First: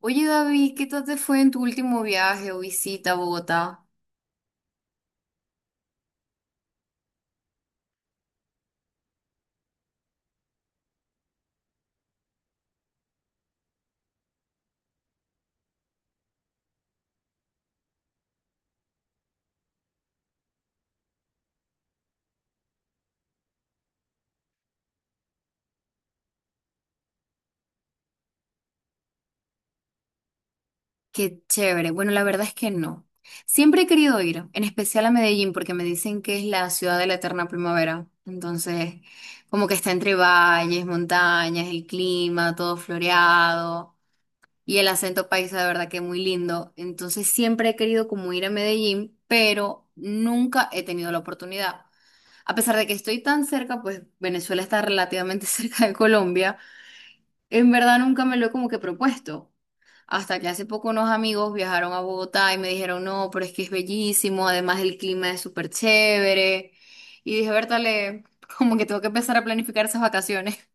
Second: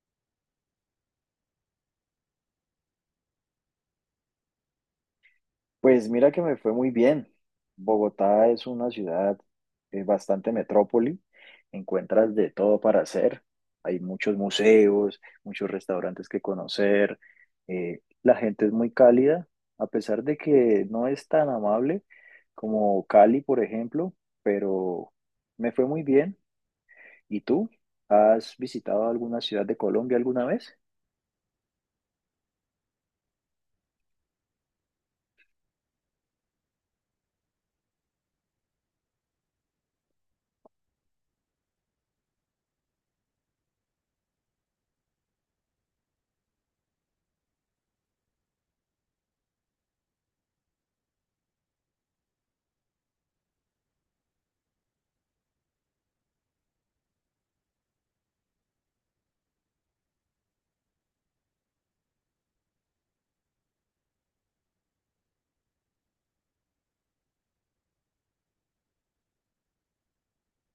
Oye, David, ¿qué tal te fue en tu último viaje o visita a Bogotá? Pues mira que me fue muy bien. Bogotá es una ciudad bastante metrópoli. Encuentras de todo para hacer. Hay muchos museos, muchos restaurantes que conocer. La gente es muy cálida, a pesar de que no es tan amable como Cali, por ejemplo, pero me fue muy bien. ¿Y tú? ¿Has visitado alguna ciudad de Colombia alguna vez? Qué chévere. Bueno, la verdad es que no. Siempre he querido ir, en especial a Medellín, porque me dicen que es la ciudad de la eterna primavera. Entonces, como que está entre valles, montañas, el clima, todo floreado y el acento paisa, de verdad que es muy lindo. Entonces, siempre he querido como ir a Medellín, pero nunca he tenido la oportunidad. A pesar de que estoy tan cerca, pues Venezuela está relativamente cerca de Colombia. En verdad nunca me lo he como que propuesto. Hasta que hace poco unos amigos viajaron a Bogotá y me dijeron, no, pero es que es bellísimo, además el clima es súper chévere. Y dije, Bertale, como que tengo que empezar a planificar esas vacaciones.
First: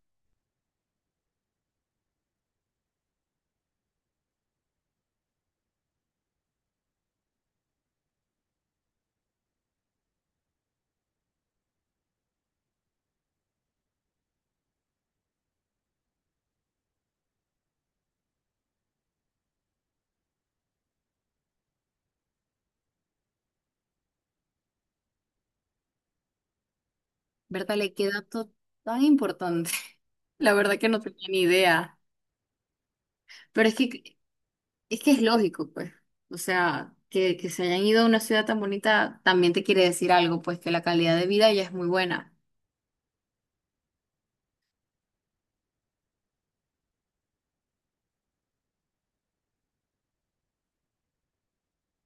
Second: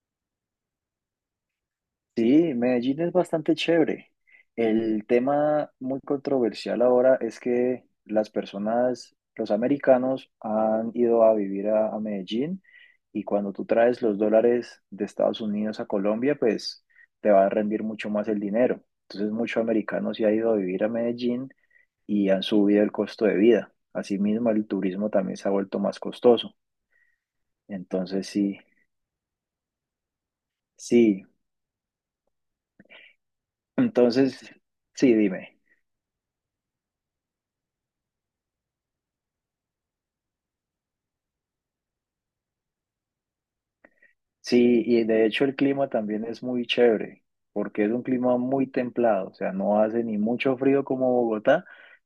Sí, Medellín es bastante chévere. El tema muy controversial ahora es que las personas, los americanos, han ido a vivir a Medellín y cuando tú traes los dólares de Estados Unidos a Colombia, pues te va a rendir mucho más el dinero. Entonces, muchos americanos se han ido a vivir a Medellín y han subido el costo de vida. Asimismo, el turismo también se ha vuelto más costoso. Bertale, qué Entonces, dato sí, tan importante. La verdad que no sí. tenía ni idea. Pero es que Entonces, es que sí, es dime. lógico, pues. O sea, que se hayan ido a una ciudad tan bonita también te quiere decir algo, pues que la calidad de vida ya es muy buena. Sí, y de hecho el clima también es muy chévere, porque es un clima muy templado, o sea, no hace ni mucho frío como Bogotá,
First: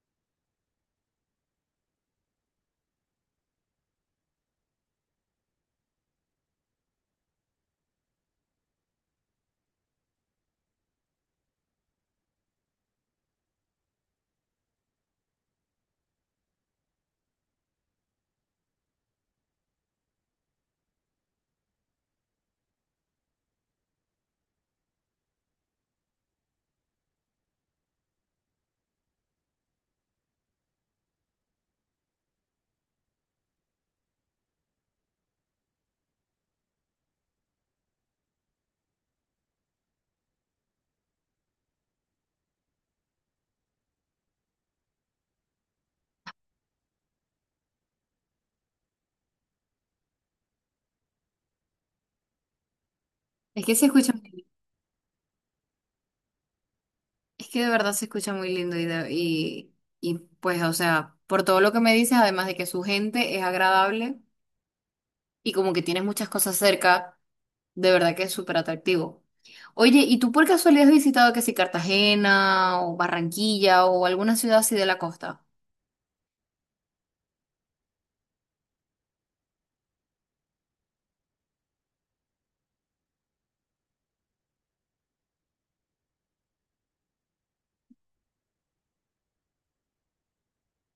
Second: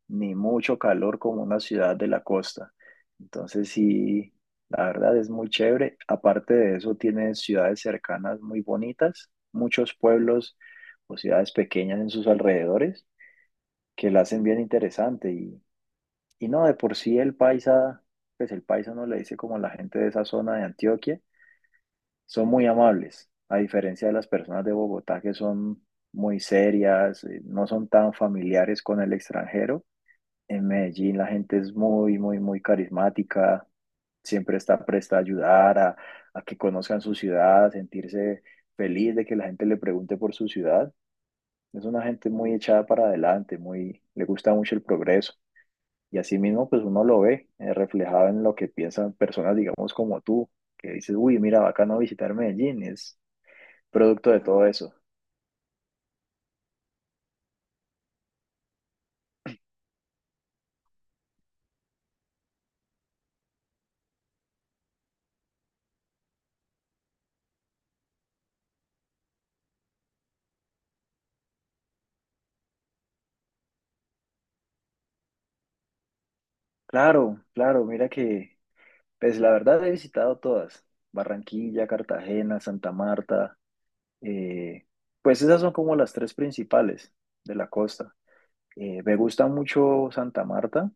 ni mucho calor como una ciudad de la costa. Entonces sí, la verdad es muy chévere. Aparte de eso, tiene ciudades cercanas muy bonitas, muchos pueblos o ciudades pequeñas en sus alrededores que la hacen bien interesante. Y no, de por sí el paisa, pues el paisa no le dice como la gente de esa zona de Antioquia son muy amables, a diferencia de las personas de Bogotá que son muy serias, no son tan familiares con el extranjero. En Medellín la gente es muy, muy, muy carismática, siempre está presta a ayudar, a que conozcan su ciudad, a sentirse feliz de que la gente le pregunte por su ciudad. Es una gente muy echada para adelante, muy, le gusta mucho el progreso. Y así mismo, pues uno lo ve reflejado en lo que piensan personas, digamos, como tú, que dices, uy, mira, bacano visitar Medellín, es, Es que se escucha. producto de todo eso. Es que de verdad se escucha muy lindo y, y pues, o sea, por todo lo que me dices, además de que su gente es agradable y como que tienes muchas cosas cerca, de verdad que es súper atractivo. Oye, ¿y tú por casualidad has visitado que si Cartagena o Barranquilla o alguna ciudad así de la costa? Claro, claro, mira que, pues la verdad he visitado todas, Barranquilla, Cartagena, Santa Marta, eh, pues esas son como las tres principales de la costa. Me gusta mucho Santa Marta,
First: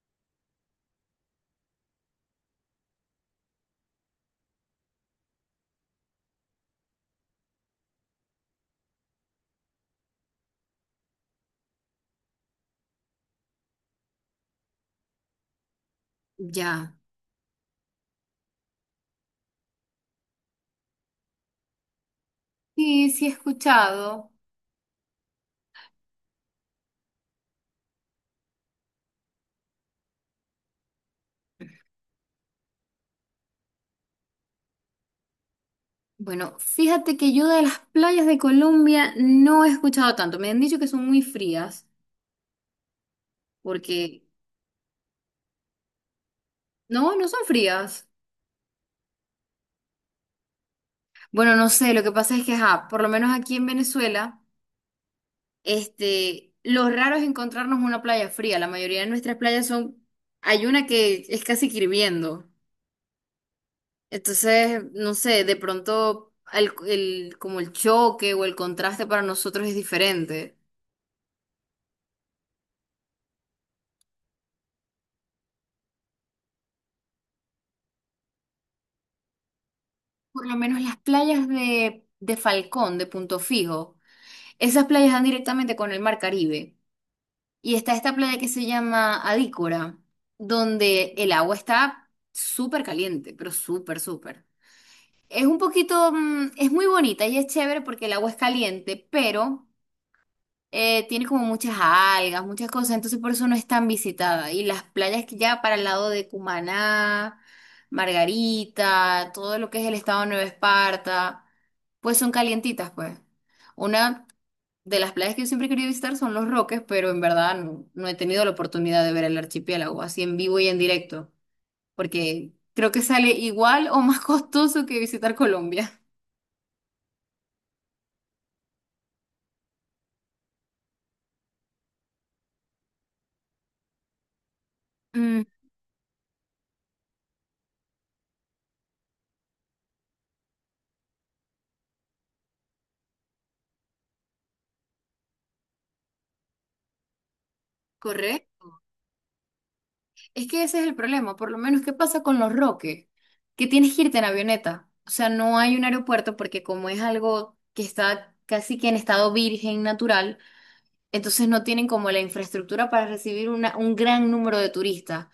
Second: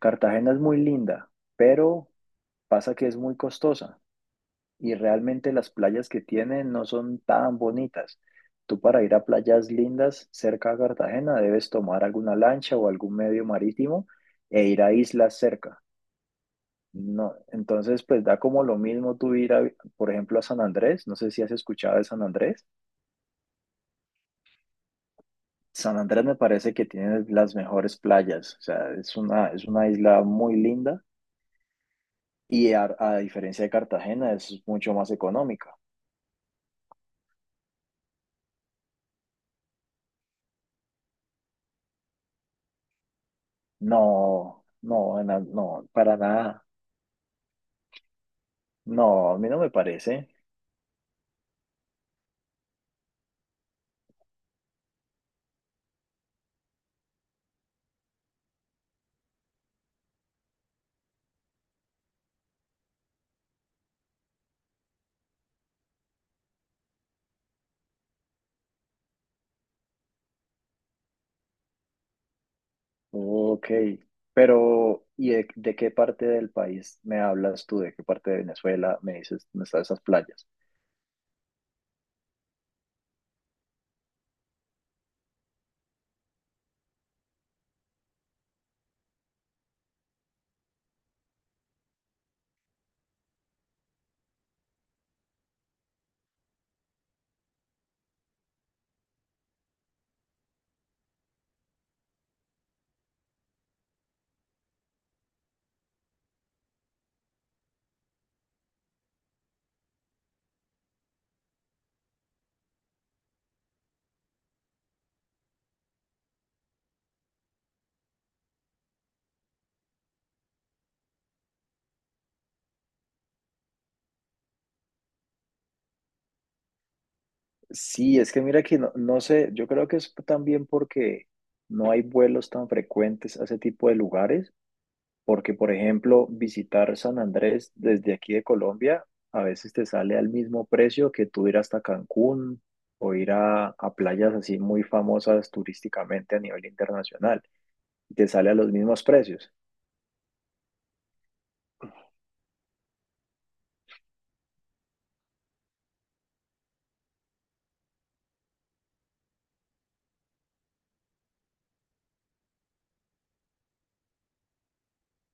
Cartagena es muy linda, pero pasa que es muy costosa y realmente las playas que tiene no son tan bonitas. Tú para ir a playas lindas cerca a Cartagena debes tomar alguna lancha o algún medio marítimo e ir a islas cerca. Ya. No, entonces pues da como lo mismo tú ir a, por ejemplo, a San Andrés, no sé si has escuchado de San Andrés. Sí, sí he escuchado. San Andrés me parece que tiene las mejores playas, o sea, es una isla muy linda y a diferencia de Cartagena es mucho más económica. Bueno, fíjate que yo de las playas de Colombia no he escuchado tanto. Me han dicho que son muy frías, porque No, para nada. no son frías. No, a mí no me parece. Bueno, no sé, lo que pasa es que, ajá, por lo menos aquí en Venezuela, este, lo raro es encontrarnos una playa fría. La mayoría de nuestras playas son, hay una que es casi que hirviendo. Entonces, no sé, de pronto como el choque o el contraste para nosotros es diferente. Ok, pero ¿y de qué parte del país me hablas tú? ¿De qué parte de Venezuela me dices, dónde están esas Por playas? lo menos las playas de Falcón, de Punto Fijo, esas playas dan directamente con el mar Caribe. Y está esta playa que se llama Adícora, donde el agua está súper caliente, pero súper, súper. Es un poquito, es muy bonita y es chévere porque el agua es caliente, pero tiene como muchas algas, muchas cosas, entonces por eso no es tan visitada. Y las playas que ya para el lado de Cumaná, Margarita, todo lo que es el estado de Nueva Esparta, pues son calientitas, pues. Una de las playas que yo siempre he querido visitar son Los Roques, pero en verdad no he tenido la oportunidad de ver el archipiélago así en vivo y en directo, porque creo que sale igual o más costoso que visitar Colombia. Sí, es que mira que no, no sé, yo creo que es también porque no hay vuelos tan frecuentes a ese tipo de lugares, Mm, porque por ejemplo, visitar San Andrés desde aquí de Colombia a veces te sale al mismo precio que tú ir hasta Cancún o ir a playas así muy famosas turísticamente a nivel internacional, y te sale a ¿correcto? los mismos precios. Es que ese es el problema, por lo menos, ¿qué pasa con Los Roques? Que tienes que irte en avioneta, o sea, no hay un aeropuerto porque como es algo que está casi que en estado virgen natural, entonces no tienen como la infraestructura para recibir un gran número de turistas.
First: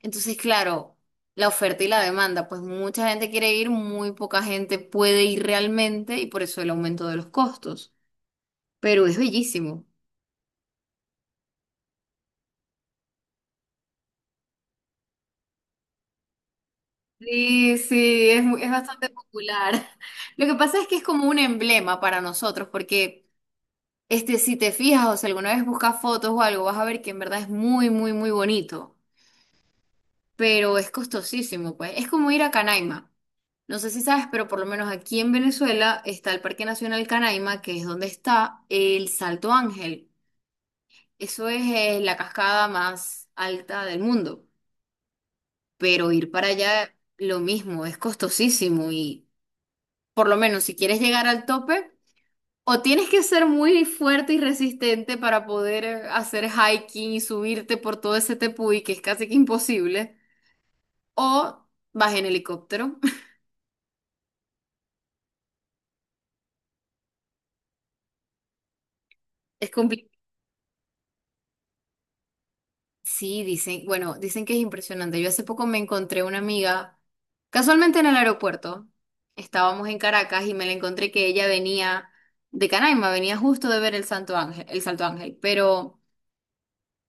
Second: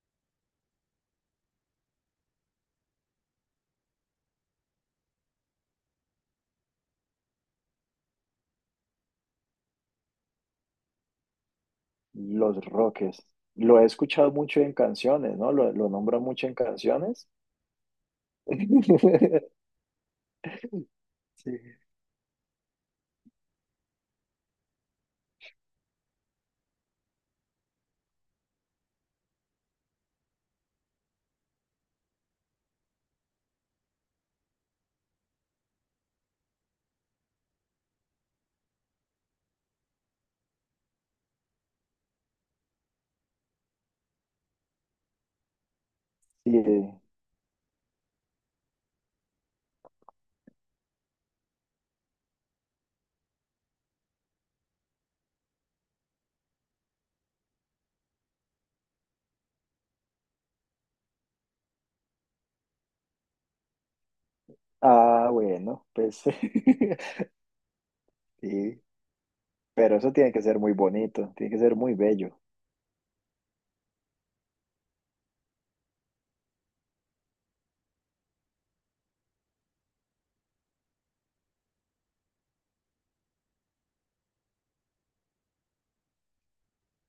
Entonces, claro, la oferta y la demanda, pues mucha gente quiere ir, muy poca gente puede ir realmente y por eso el aumento de los costos. Pero es bellísimo. Los Roques, lo he escuchado mucho en canciones, ¿no? Lo nombran mucho en canciones. Sí, sí, es, es bastante popular. Lo que pasa es que es como un Sí. emblema para nosotros, porque este, si te fijas o si alguna vez buscas fotos o algo, vas a ver que en verdad es muy, muy, muy bonito. Pero es costosísimo, pues. Es como ir a Canaima. No sé si sabes, pero por lo menos aquí en Venezuela está el Parque Nacional Canaima, que es donde está el Salto Ángel. Eso es, la cascada más alta del mundo. Pero ir para Sí, allá, lo mismo, es costosísimo y por lo menos si quieres llegar al tope, o tienes que ser muy fuerte y resistente para poder hacer hiking y subirte por todo ese tepuy, que es casi que imposible, o vas en helicóptero. ah, bueno, pues sí, Es pero eso complicado. tiene que ser muy bonito, tiene que ser muy bello, Sí, dicen, bueno, dicen que es impresionante. Yo hace poco me encontré una amiga, casualmente en el aeropuerto. Estábamos en Caracas y me la encontré que ella venía de Canaima, venía justo de ver el Santo Ángel, el Salto Ángel, pero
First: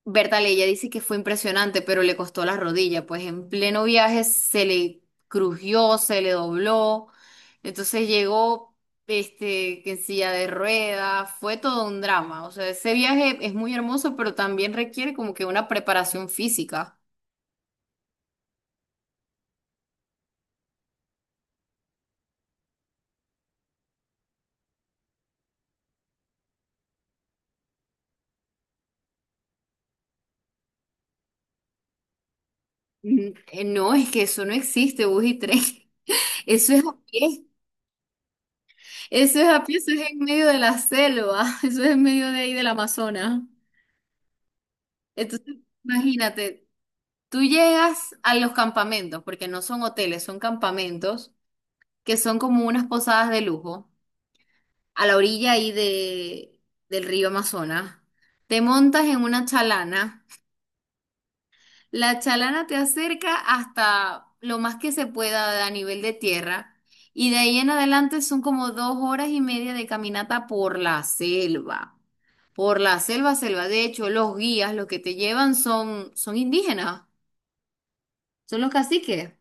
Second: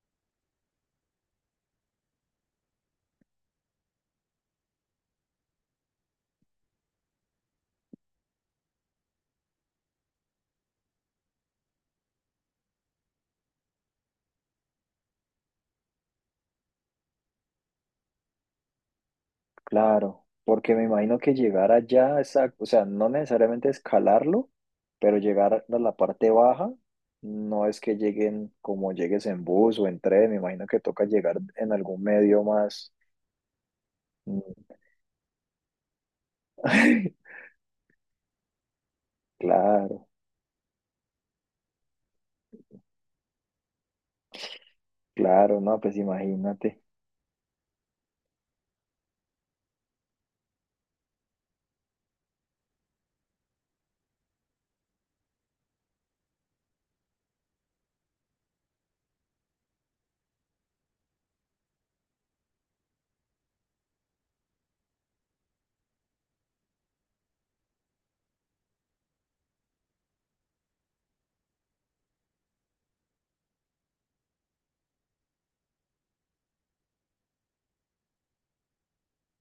Berta ella dice que fue impresionante, pero le costó la rodilla, pues en pleno viaje se le crujió, se le dobló, entonces llegó este, que en silla de ruedas, fue todo un drama, o sea, ese viaje es muy hermoso, pero también requiere como que una preparación física. claro, porque me imagino que llegar allá, esa- o sea, no necesariamente escalarlo, pero llegar a la parte baja, no es que lleguen como llegues en bus o en tren, me imagino que toca llegar en algún medio más. No, es que eso no Mm. existe, bus y tren. Eso es a pie, eso es a pie, eso es Claro, en medio de la selva, eso es en medio de ahí del Amazonas. Entonces, claro, no, pues imagínate. imagínate, Tú llegas a los campamentos, porque no son hoteles, son campamentos, que son como unas posadas de lujo, a la orilla ahí del río Amazonas. Te montas en una chalana. La chalana te acerca hasta lo más que se pueda a nivel de tierra. Y de ahí en adelante son como 2 horas y media de caminata por la selva. Por la selva, selva. De hecho, los guías, los que te llevan son indígenas, son los caciques.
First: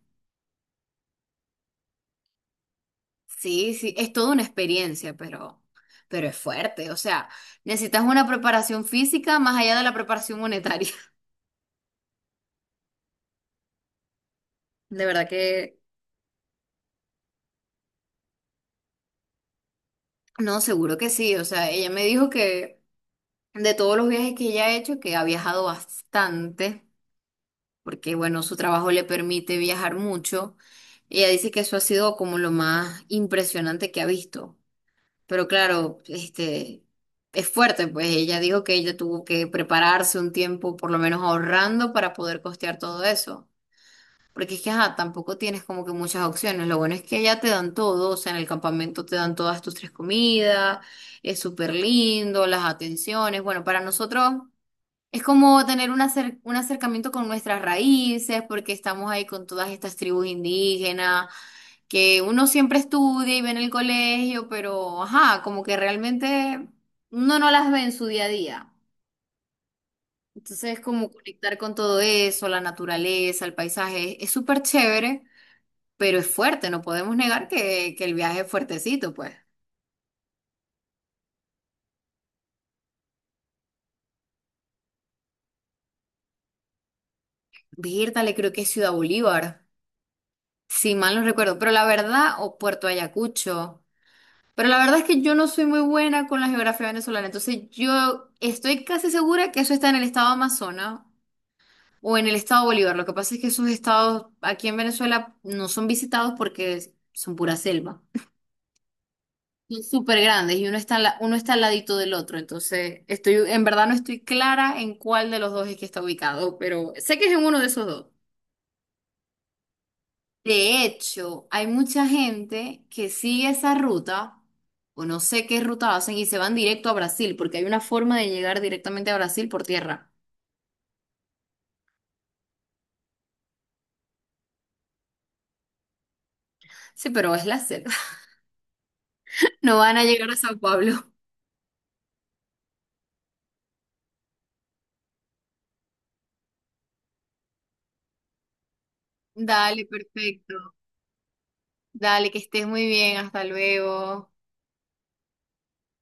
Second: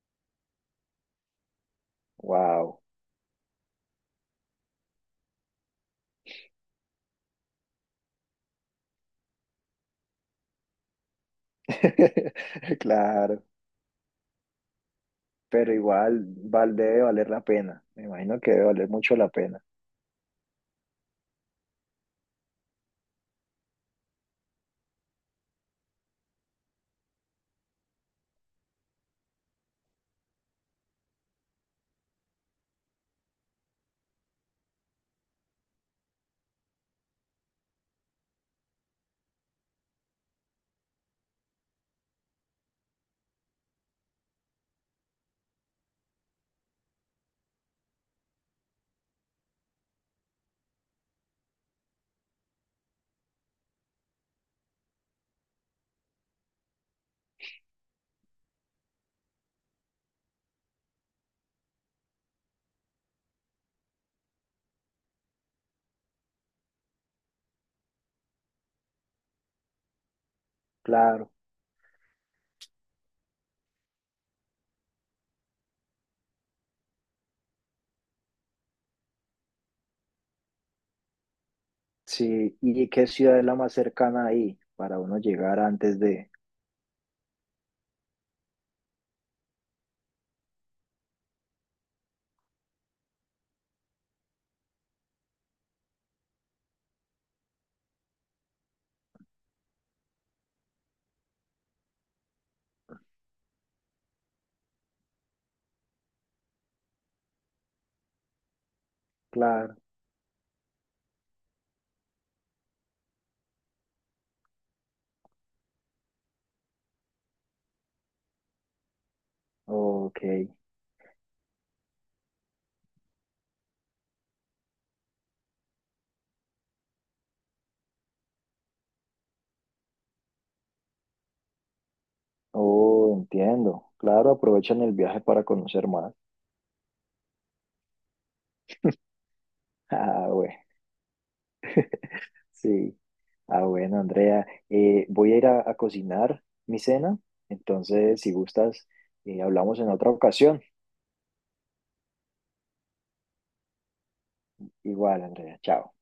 wow. Sí, sí, es toda una experiencia, pero es fuerte. O sea, necesitas una preparación física más allá de la preparación monetaria. Claro, De verdad pero que igual val, debe valer la pena. Me imagino que debe valer mucho la pena. no, seguro que sí. O sea, ella me dijo que de todos los viajes que ella ha hecho, que ha viajado bastante, porque bueno, su trabajo le permite viajar mucho. Ella dice que eso ha sido como lo más impresionante que ha visto. Pero claro, este, es fuerte, pues ella dijo que ella tuvo que prepararse un tiempo, por lo menos ahorrando, para poder costear todo eso. Porque es que, ajá, tampoco tienes como que muchas opciones. Lo bueno es que allá te dan todo, o sea, en el campamento te dan todas tus tres comidas, es súper lindo, las atenciones. Bueno, para nosotros es como tener un, un acercamiento con nuestras raíces, porque estamos ahí con todas estas tribus indígenas que uno siempre estudia y ve en el colegio, pero ajá, como que realmente uno no las ve en su día a día. Entonces, como Claro, conectar con todo eso, la naturaleza, el paisaje, es súper chévere, pero es fuerte, no podemos negar que el viaje es fuertecito, pues. sí. ¿Y qué ciudad es la más cercana ahí para uno llegar antes de? Le creo que es Ciudad Bolívar, si mal no recuerdo, pero la verdad, o Puerto Ayacucho. Pero la verdad es que yo no soy muy buena con la geografía venezolana, entonces yo estoy casi segura que eso está en el estado Amazonas. O en el estado Bolívar. Lo que pasa es que esos estados aquí en Venezuela no son visitados porque son pura selva. Claro, Son súper grandes y uno está, uno está al ladito del otro. Entonces, estoy, en verdad no estoy clara en cuál de los dos es que está ubicado, pero sé que es en uno de esos dos. ok. De hecho, hay mucha gente que sigue esa ruta, o no sé qué ruta hacen, y se van directo a Brasil, porque hay una forma de llegar directamente a Brasil por tierra. Oh, entiendo. Claro, aprovechan el viaje para conocer más. Sí, pero es la selva. No van a Ah, llegar a bueno, Sao Pablo. sí. Ah, bueno, Andrea, voy a ir a cocinar mi cena. Entonces, si gustas, hablamos Dale, en otra perfecto. ocasión. Dale, que estés muy bien, hasta luego. Igual, Andrea, chao.